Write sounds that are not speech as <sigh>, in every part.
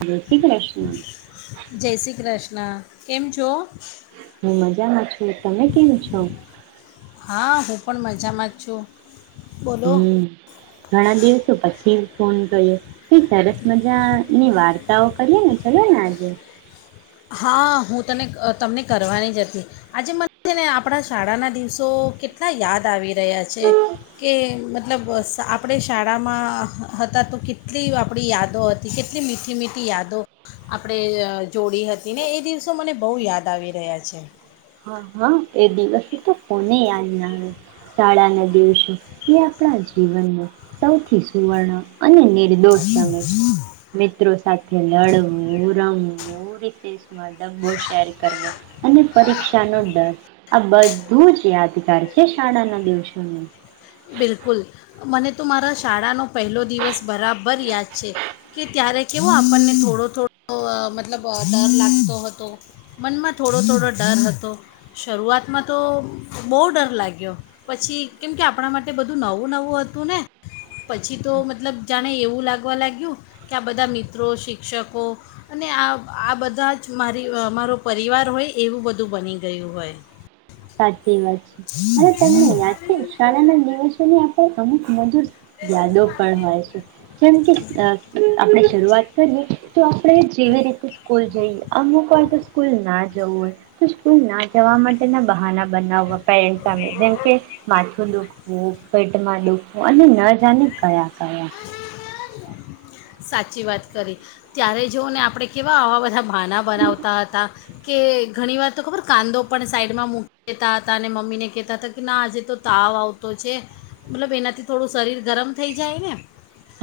જય શ્રી કૃષ્ણ. ન કેમ છો? મજામાં છ ને તમે કેમ છો? હા હું પણ મજામાં જ છું. બોલો હમ ઘણા દિવસ તો પછી ફોન કરીએ કઈ સરસ મજા ની વાર્તાઓ કરીએ ને ચલો ને આજે. હા હું તને ક તમને કરવાની જ હતી આજે મને છે ને આપણા શાળાના દિવસો કેટલા યાદ આવી રહ્યા છે કે મતલબ આપણે શાળામાં હતા તો કેટલી આપણી યાદો હતી કેટલી મીઠી મીઠી યાદો આપણે જોડી હત તી ને એ દિવસો મને બહુ યાદ આવી રહ્યા છે. હા, હા એ દિવસો તો કોને યાદ ના આવે શાળાના દિવસો એ આપણા જીવન ન સૌથી સુવર્ણ અને નિર્દોષ સમય છે. મિત્રો સાથે લડવું, રમવું વો રીસેસ મા ડબો શેર કરવો અને પરીક્ષા નો ડર આ બધું જ યાદગાર છે શાળાના દિવસો નુ. બિલકુલ, મને તો મારા શાળાનો પહેલો દિવસ બરાબર યાદ છે કે ત્યારે કેવો આપણને થોડો થોડો મતલબ ડર લાગતો હતો મનમાં થોડો થોડો ડર હતો શરૂઆતમાં તો બહુ ડર લાગ્યો પછી કેમકે આપ પણા માટે બધું નવું નવું હતું ને પછી તો મતલબ જાણે એવું લાગવા લાગ્યું કે આ બધા મિત્રો શિક્ષકો અને આ આ બધા જ મારી મારો પરિવાર હોય એવું બધું બની ગયું હોય. સાચ ચી વાત છે અને તમને યાદ છે શાળાના દિવસોને અમુક મધુર યાદો પણ હોય છે, જેમ કે આપણે શરૂઆત કરીએ તો આપણે જેવી રીતે સ્કૂલ જઈએ અમુક હોય તો સ્કૂલ ના જ હોય તો સ્કૂલ ના જવા માટેના બહા બનાવા. પેરેન્ટ સામે જેમ કે માથું દુખવું. પેટમાં ડુઃખ અને ન જાને કયા. ક્યાં. સાચી વાત કરી ત્યારે જોઓ ને આપણે કેવા આવા બધા બાાના બનાવતા હતા કે ઘણી વાર તો ખબર, કાંદો પણ સાઈડમાં મૂકીતા હતા અને મમ્મીને કહેતા હતા કે ના આજે તો તાવ આવતો છે મતલબ એનાથી થોડું શરીર ગરમ થઈ જાય ને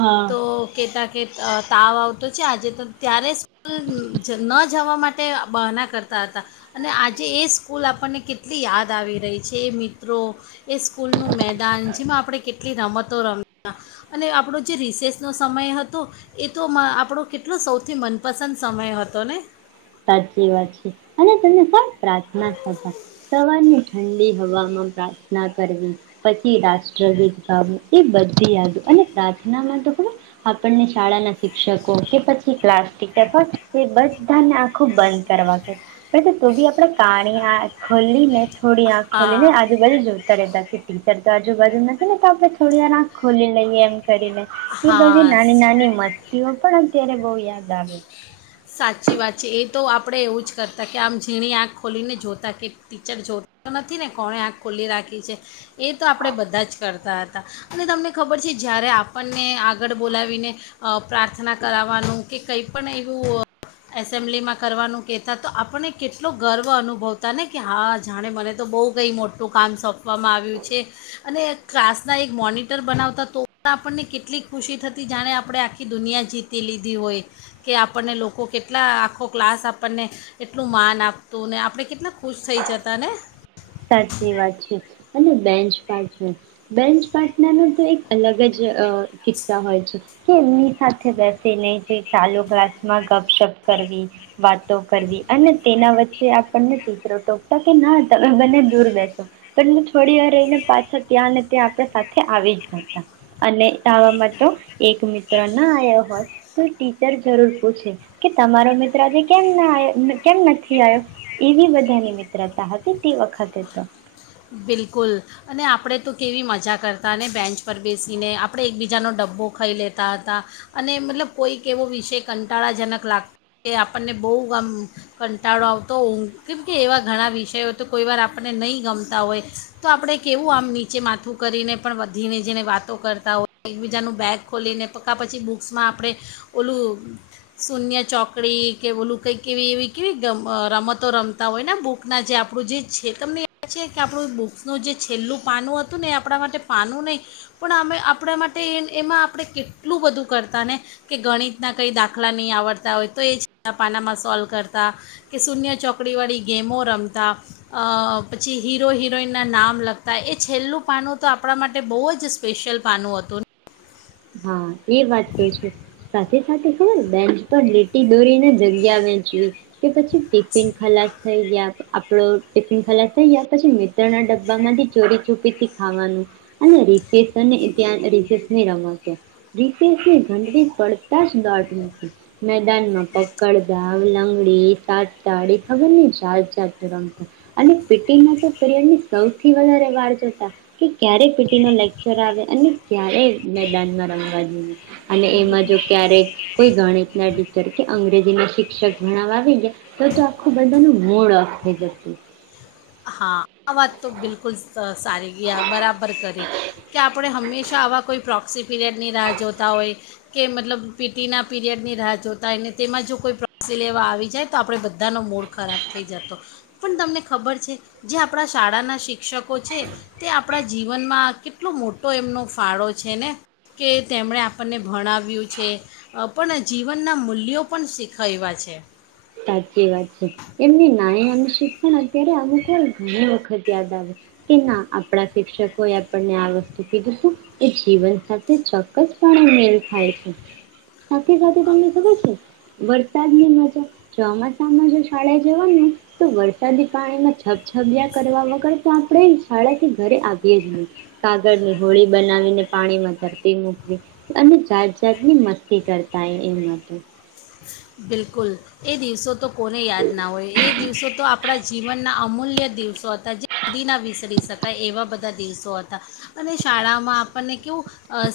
હા તો કેત કે તાવ આવતો છે આજે તો ત્યારે સ્કૂલ ન જવા માટે બહના કરતા હતા અને આજે એ સ્કૂલ આપણને કેટલી યાદ આવી રહી છે, એ મિત્રો, એ સ્કૂલનું મેદાન જેમાં આપણે કેટલી રમતો રમ અને આપણો જે રિસેસનો સમય હતો એ તો આપણો કેટલો સૌથી મનપસંદ સમય હતો ને? સાચી વાત છે અને તને પણ પ્રાર્થના સભા, સવારની ઠંડી હવામાં પ્રાર્થના કરવી પછી રાષ્ટ્રગીત ગાવું એ બધી યાદ અને પ્રાર્થનામાં તો હવે આપણને શાળાના શિક્ષકો કે પછી ક્લાસ ટીચર પણ એ બધા ખો બંધ કરવા કે તું બી આપણે કાણી આખ ખોલીને ખોડી આખ ખોલીને હા આજુ બાજુ જોતા રહેતા કે ટી તો આજુબજુ નથી ને તો આપણે થોડી વાર આંખ ખોલી લઈએ એમ કરીને એ બધી હા નાની નાની મસ્તીઓ પણ અત્યારે બહુ યાદ આવે. સાચી વાત છે, એ તો આપણે એવું જ કરતા કે આમ ઝીણી આંખ ખોલીને જોતા કે ટીચર જોતા નથી ને કોણે આંખ ખોલી રાખી છે. એ તો આપણે બધા જ કરતા. હતા અને તમને ખબર છે જ્યારે આપણને આગળ બોલાવીને અ પ્રાર્થના કરાવવાનું કે કંઈ પણ એવું એસેમ્બલીમાં કરવાનું કહેતા તો આપણને કેટલો ગર્વ અનુભવતા ને કે હા જાણે મને તો બહુ કંઈ મોટું કામ સોંપવામાં આવ્યું છે, અને ક્લાસના એક મોનિટર બનાવતા તો આપણને કેટલીક ખુશી થતી જાણે આપણે આખી દુનિયા જીતી લીધી હોય, કે આપણને લોકો આખો કેટલા આખો ક્લાસ આપણને એટલું માન આપતું ને આપણે કેટલા ખુશ થઈ જતા ને. સાચી વાત છે અને બેન્ચ પાર્ટનર, બેન્ચ પાર્ટનર ન તો એક અલગ જ કિસ્સા હોય છે. કે એમની સાથે બેસીને જે ચાલુ ક્લાસમાં ગપશપ કરવી, વાતો કરવી અને તેના વચ્ચે આપણને દીકરો ટોકતા કે ના બને દૂર બેસો પણ મે થોડી વાર રહીને પાછા ત્યાં ને ત્યાં આપણે સાથે આવી જ દતા, અને આવામાં તો એક મિત્ર ના આવ્યા હોય તો ટીચર જરૂર પૂછે કે તમારો મિત્ર આજે કેમ ના કેમ નથી આવ્યો એવી બધાની મિત્રતા હતી. તી વખતે તો બિલકુલ અને આપણે તો કેવી મજા કરતા ને બેન્ચ પર બેસીને આપણે એકબીજાનો ડબ્બો ખાઈ લેતા હતા, અને મતલબ કોઈક એવો વિષય કંટાળાજનક લાગતો, કે આપણને બહુ ગમ કંટાળો આવતો ઊંઘ કેમ કે એવા ઘણા વિષયો તો કોઈ વાર આપણને નહીં ગમ તા હોય તો આપણે કેવું આમ નીચે માથું કરીને પણ ધીને જીણે વાતો કરતા હોય એકબીજાનું બેગ ખોલીને પકા પછી બુક્સમાં આપણે ઓલું શૂન્ય ચોકડી, કે ઓલું કંઈક એવી એવી કેવી રમતો રમતા હોય ને બુકના જે આપણું જે છે તમે છે કે આપણું બુક્સનું જે છેલ્લું પાનું હતું ને એ આપણા માટે પાનું નહીં પણ અમે આપણા માટે એ એમાં આપણે કેટલું બધું કરતા ને, કે ગણિતના કંઈ દાખલા નહીં આવડતા હોય તો એ છેલ્ પાનામાં સોલ્વ કરતા કે શૂન્ય ચોકડીવાળી ગેમો રમતા. અ પછી હીરો હિરોઈનના નામ લખતા એ છેલ્લું પાનું તો આપણા માટે બહુ જ સ્પેશિયલ પાનું હતું. હા એ વાત તો છે સાથે સાથે ખબર બેન્ચ પર લીટી દોરીને જગ્યા વેચવી, કે પછી ટિફિન ખલાસ થઈ ગયા. આપડો ટિફિન ખાલાસ થઈ ગયા, પછી મિત્ર ના ડબ્બામાંથી ચોરી ચૂપી થી ખાવાનું અને રિસે સ ત્યા રસેની રમત રિસેસની ઘડવી પડતાં જ દોડતા મેદાનમાં પકડદાવ, લંગડી, સાતટાળી ખબર જાત રમતા, અને પી. ટીના સૌથી વધારે વારતા કે ક્યારે પીટી ન લેકચર આવે અને ક્યારે <inaudible> અને એમાં જો ક્યારે કોઈ ગણિત <unintelligible> કે અંગ્રેજી શિક્ષક ભણાવવા આવી ગયા તો તો આખું બધાનું મોડ ઓફ થઈ જતું. હા, આ વાત તો બિલકુલ તો સારી ગીયા બરાબર કરી. કે આપણે હંમેશા આવા કોઈ પ્રોક્સી પિરિયડની રાહ જોતા હોય. કે મતલબ પીતિના પીરિયડની રાહ જોતા હોય ને તેમાં જો કોઈ પ્રોક્સી લેવા આવી જાય તો આપણે બધાનો મૂડ ખરાબ થઈ જતો, પણ તમને ખબર છે જે આપણા શાળાના શિક્ષકો છે તે આપણા જીવનમાં કેટલો મોટો એમનો ફાળો છે ને કે તેમણે આપણને ભણાવ્યું છે પણ જીવનના મૂલ્યો પણ શીખયવા છે. સાચી વાત છે, એમની નાય અનેનું શિક્ષણ અત્યારે અમુક ઘણી વખત યાદ આવે કે ના આપણા શિક્ષકોએ આપણને આ વસ્તુ કીધુ તુ એ જીવન સાથે ચોક્કસપણે મેલ ખાય છે. સાથે સાથે તમને ખબર છે? વરસાદની મજા ચોમાસામાં જો શાળા જવાનું હોય તો વરસાદી પાણીમાં છપછપયા કરવા વગર તો આપણે શાળાથી ઘરે આવીએ જ નહી, કાગળની હોળી બનાવીને પાણીમાં તરતી મૂકવી અને જાત જાતની મસ્તી કરતા, એ માતો. બિલકુલ એ દિવસો તો કોને યાદ ના હોય, એ દિવસો તો આપણા જીવનના અમૂલ્ય દિવસો હતા. જે નદીના વિસરી શકાય એવા બધા દિવસો હતા અને શાળામાં આપણને કેવું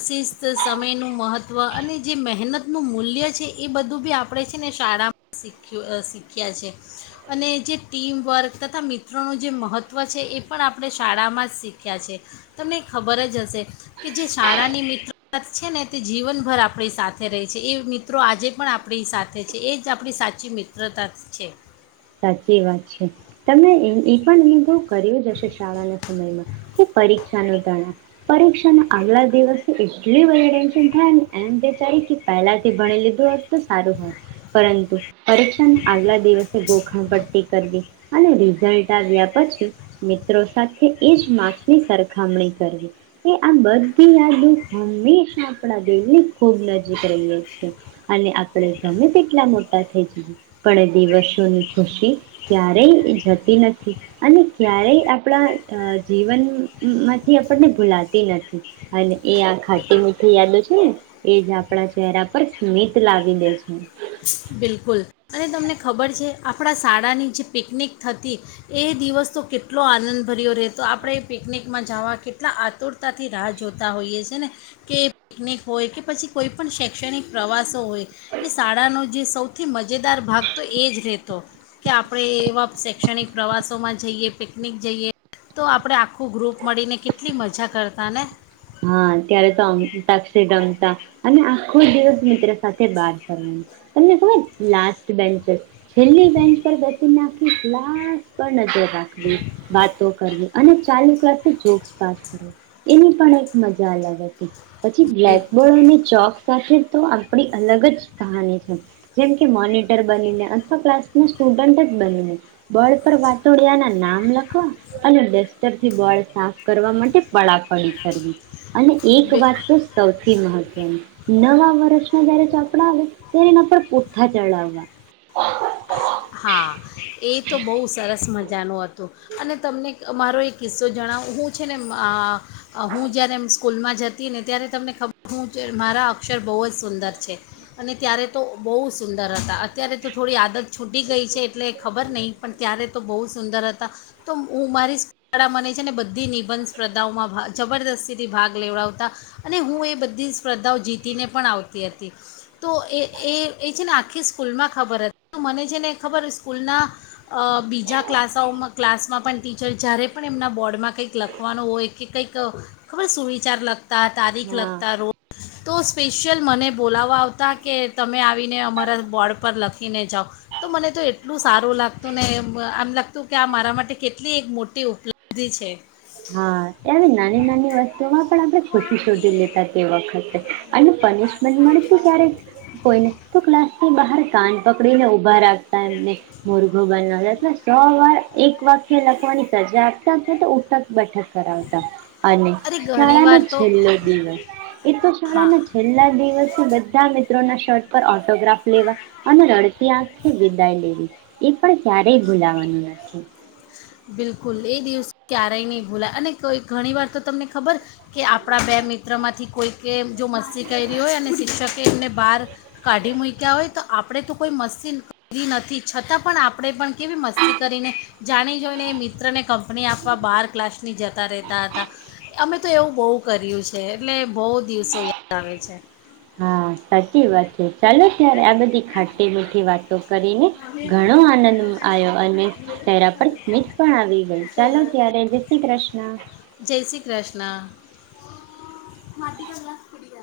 શિસ્ત સમયનું મહત્ત્વ અને જે મહેનતનું મૂલ્ય છે એ બધું બી આપ આપણે છે ને શાળા શીખ્યું શીખ્યા છે અને જે ટીમવર્ક તથા મિત્રોનું જે મહત્ત્વ છે એ પણ આપણે શાળામાં જ શીખ્યા છે. તમને ખબર જ હશે કે જે શાળાની મિત્રો છે ને તે જીવનભર આપણી સાથે રહેહી છે એ મિત્રો આજે પણ આપણી સાથે છે એ જ આપણી સાચી મિત્રતા છે. સાચી વાત છે, તમે એ પણ અનુભવ કર્યો જ હશે શાળાના સમયમાં કે પરીક્ષા ન તણાવ પરીક્ષાના આગલા દિવસે એટલી બી ટેન્શન થાય એમ વચારી કે પહેલાથી ભણી લીધું હોત તો સારું હોય. પરંતુ પરીક્ષા ન આગલા દિવસ ગોખણ પટી કરી. અને રિઝલ્ટ આવ્યા પછી મિત્રો સાથે એજ માર્સની સરખામણી કરવી એ આ બધી યાદો હંમેશા આપણા દિલની ખૂબ નજીક રહીએ છેએ અને આપણે ગમે તેટલા મોટા થઈ જએ, પણ દિવસ <unintelligible> ખુશી ક્યારેય જતી નથી અને ક્યારેય આપણા અ જીવન માંથી આપણને ભૂલાતી નથી અને એ આ ખાટી મીઠી યાદો છે ને એ જ આપણા ચહેરા પર સ્મિત લાવી દે છે. બિલકુલ અને તમને ખબર છે આપણા શાળાની જે પિકનિક થતી એ દિવસ તો કેટલો આનંદભર્યો રહેતો આપણે એ પિકનિકમાં જવા કેટલા આતુરતાથી રાહ જોતા હોઈએ છ છેએ ને કે પિકનિક હોય કે પછી કોઈપણ શૈક્ષણિક પ્રવાસો હોય એ શાળાનો જે સૌથી મજેદાર ભાગ તો એ જ રહેતો કે આપણે એવા શૈક્ષણિક પ્રવાસોમાં જઈએ પિકનિક જઈએ તો આપણે આખું ગ્રુપ મળીને કેટલી મજા કરતા ને. હા ત્યારે તો અંત્યાક્ષરી રમતા અને આખો દિવસ મિત્ર સાથે બાર ફનું તમને ખબર, લાસ્ટ બેચ છેલ્લી બેન્ચ પર બેસી આખી રાખવી વાતો કરવી. અને ચાલુ ક્લાસે જોક્સ પાસ કરવો એની પણ એક મજા જ્યાં લગત પછી બિલ- બ્લેકબોર્ડ અને ચોક સાથે તો આપણી અલગ જ કહાની છે. જેમ કે, મોનીટર બનીને અથવા ક્લાસના સ્ટુડન્ટ જ બનીને બોડ પર વાતોળિયાના નામ લખવા અને ડસ્ટરથી બોર સાફ કરવા માટે પળાપડી કરવી. અને એક બિ- વાત તો સૌથી સૌથી મહત્વની નવા વર્ષના જયારે ચોપડા આવે ત્યારે, એના પણ પુઠ્ઠા ચડાવવા. હા, એ તો બહુ સરસ મજા જાનું હતું. અને તમને મારો એક કિસ્સો જણાવ હું છે ને આ હું જયારે એમ સ્કૂલમાં જ જતી ને ત્યારે તમને ખબર, હું જ મારા અક્ષર બહુ જ સુંદર છે અને ત્યારે તો બઉ સુંદર હતા. અત્યારે તો થોડી આદત છૂટી ગઈ છે એટલે ખબર નહીં. પણ ત્યારે તો બહુ સુંદર હતા. તો હું મારી સ્કૂવાળા મને છે ને બધી નિબંધ સ્પર્ધાઓમાં જબરદસ્તીથી ભાગ લેવડાવતા અને હું એ બધી સ્પર્ધાઓ જીતીને પણ આવતી હતી. તો એ એ એ છે ને આખી સ્કૂલમાં ખબર હતી. તો મને છે ને ખબર સ્કૂલના અ બીજા ક્લાસાઓમાં ક્લાસમાં પણ ટીચર જ્યારે પણ એમના બોર્ડમાં કંઈક લખવાનું હોય કે કંઈક ખબર સુવિચાર લખ તા તારીખ હા લગતા રોજ તો સ્પેશિયલ મને બોલાવવા આવતા કે, તમે આવીને અમારા બોર્ડ પર લખ ને જાઓ. તો મને તો એટલું સારું લાગતું ને એ આમ લાગતું કે આ મારા માટે કેટલી એક મોટી ઉપલબ્ધિ છે. હા, ત્યારે નાની નાની વસ્તુમાં પણ આપણે ખુશી શોધી લેતા તે વખતે અને પનિશમેન્ટ મળતી ક્યારેક કોઈને તો ક્લાસ ની બહાર કાન પકડી ને ઉભા રાખતા એમને. મુરઘો બનાવતા અથવા સો વાર એક વાકય લખવાની સજા આપતા અથવા તો ઉઠક બેઠક કરાવતા. અને અરે શાળાનો ઘણીવાર તો છેલ્લો દિવસ એ તો શાળા હા ના છેલ્લા દિવસે બધા ત્યા મિત્રો ના શર્ટ પર ઓટોગ્રાફ લેવા અને રડતી આંખે વિદાય લેવી, એ પણ ક્યારેય ભૂલાવાનું નથી. બિલકુલ એ દિવસ ક્યારેય નહીં ભૂલાય. અને કોઈ ઘણી વાર તો તમને ખબર કે આપણા બે મિત્રમાંથી કોઈકે જો મસ્તી કયરી હોય અને શિક્ષકે એમને બહાર કાઢી મૂક્યા હોય તો આપણે તો કોઈ મસ્તી કરી નથી, છતાં પણ આપણે પણ કેવી મસ્તી કરીને જાણી જોને એ મિત્ર ને કંપની આપવા બાર ક્લાસ ની જતા રહેતા હતા. અમે તો એવું બઉ કર્યું છે એટલે બઉ દિવસો યાદ આવે છે. હા, સાચી વાત છે. ચાલો ત્યારે આ બધી ખાટી મીઠી વાતો કરીને ઘણો આનંદ આવ્યો અને ચહેરા પર સ્મિત પણ આવી ગઈ. ચાલો ત્યારે, જય શ્રી ક્રષ્ન. માટી નો ગ્લાસ પડી ગયા